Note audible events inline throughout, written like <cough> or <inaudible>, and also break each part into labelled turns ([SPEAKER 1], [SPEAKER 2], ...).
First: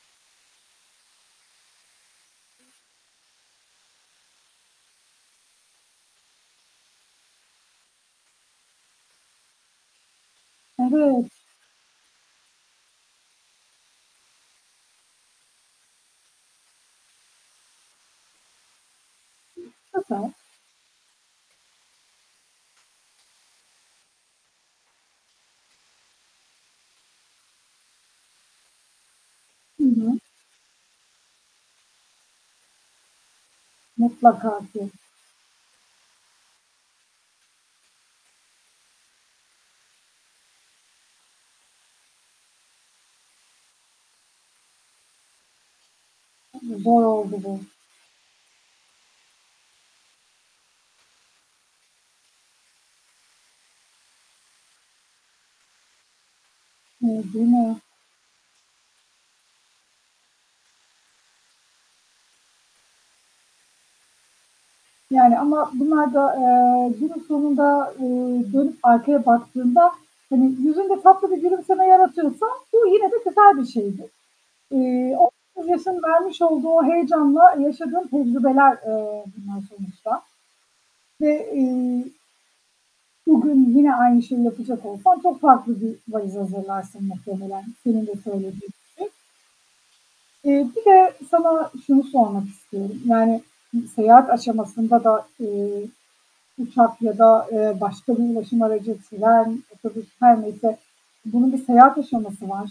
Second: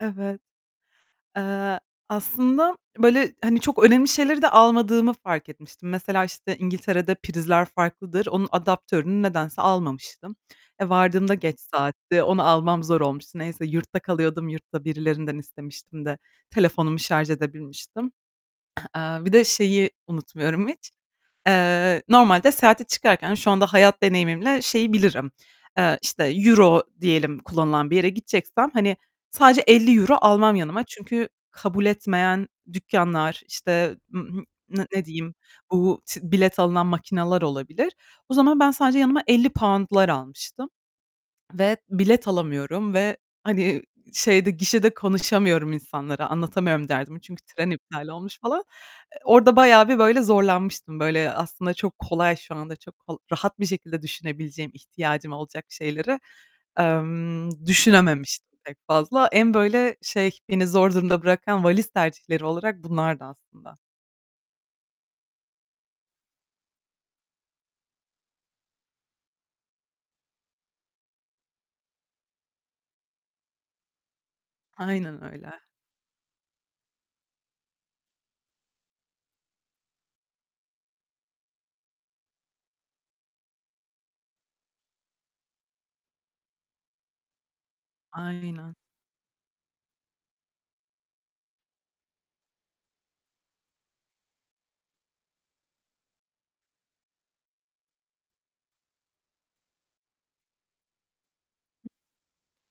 [SPEAKER 1] Evet. Eee, aslında böyle, hani, çok önemli şeyleri de almadığımı fark etmiştim. Mesela, işte, İngiltere'de prizler farklıdır. Onun adaptörünü nedense almamıştım. E,
[SPEAKER 2] Evet.
[SPEAKER 1] vardığımda geç saatti. Onu almam zor olmuştu. Neyse, yurtta kalıyordum, yurtta birilerinden istemiştim de telefonumu şarj edebilmiştim. <clears throat> Eee, bir de şeyi
[SPEAKER 2] <unintelligible>
[SPEAKER 1] unutmuyorum hiç, eee, normalde seyahate çıkarken şu anda hayat deneyimimle şeyi bilirim, eee, işte, euro diyelim kullanılan bir yere gideceksem, hani, sadece
[SPEAKER 2] Hı
[SPEAKER 1] €50
[SPEAKER 2] hı.
[SPEAKER 1] almam yanıma çünkü kabul etmeyen dükkânlar, işte, ım hı
[SPEAKER 2] Mutlaka
[SPEAKER 1] n
[SPEAKER 2] ki
[SPEAKER 1] ne diyeyim, bu t bilet alınan makineler olabilir. O zaman, ben sadece yanıma £50'lar almıştım ve bilet alamıyorum ve hani, şeyde, gişede konuşamıyorum insanlara,
[SPEAKER 2] Hımm.
[SPEAKER 1] anlatamıyorum
[SPEAKER 2] Zor
[SPEAKER 1] derdimi.
[SPEAKER 2] oldu
[SPEAKER 1] Çünkü
[SPEAKER 2] bu.
[SPEAKER 1] tren iptal olmuş falan. E orada bayağı bir böyle zorlanmıştım, böyle, aslında çok kolay, şu anda çok rahat bir şekilde düşünebileceğim, ihtiyacım olacak şeyleri,
[SPEAKER 2] Hı, değil
[SPEAKER 1] emm,
[SPEAKER 2] mi?
[SPEAKER 1] düşünememiştim pek fazla. En böyle, şey, beni zor durumda bırakan valiz tercihleri olarak bunlardı aslında.
[SPEAKER 2] Yani, ama bunlar da, eee, günün sonunda, ııı, dönüp arkaya baktığında, hani, yüzünde tatlı bir gülümseme yaratıyorsa, bu yine de güzel bir şeydir. Iıı,
[SPEAKER 1] Aynen
[SPEAKER 2] o,
[SPEAKER 1] öyle.
[SPEAKER 2] <unintelligible> yaşın vermiş olduğu o heyecanla yaşadığın tecrübeler, eee, bunlar sonuçta ve, ııı, bugün yine aynı şeyi yapacak olsan, çok farklı bir valiz hazırlarsın muhtemelen, senin de söylediğin
[SPEAKER 1] Aynen.
[SPEAKER 2] gibi. Eee, bir de sana şunu sormak istiyorum. Yani, seyahat aşamasında da, eee, uçak ya da, eee, başka bir ulaşım aracı, tren, otobüs, her neyse, bunun bir seyahat aşaması var.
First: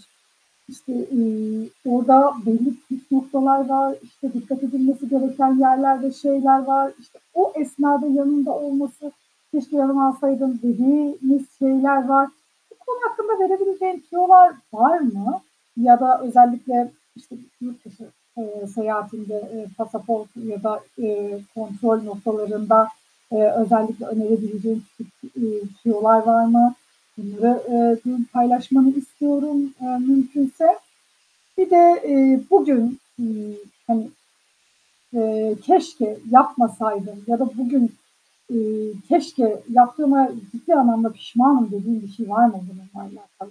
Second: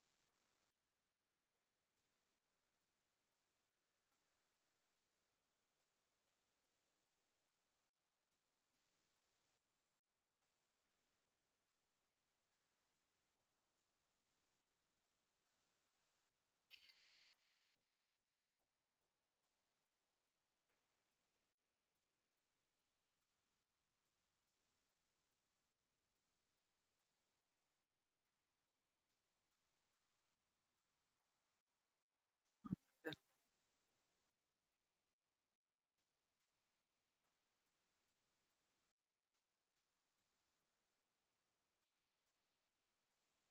[SPEAKER 2] İşte, ııı, orada belli püf noktalar var. İşte, dikkat edilmesi gereken yerler ve şeyler var. İşte, o esnada yanında olması, "Keşke yanıma alsaydım." dediğimiz şeyler var. Bu konu hakkında verebileceğin tüyolar var mı ya da özellikle işte yurt dışı, eee, seyahatinde, ııı, pasaportun ya da, ııı, kontrol noktalarında, eee, özellikle önerebileceğin, küçük, eee, tüyolar var mı? Bunları, eee, bugün paylaşmanı istiyorum, eee, mümkünse. Bir de, eee, bugün,
[SPEAKER 1] <unintelligible>
[SPEAKER 2] ııı, hani, eee, "Keşke yapmasaydım." ya da "Bugün, ııı, keşke yaptığıma ciddi anlamda pişmanım." dediğin bir şey var mı bununla alakalı?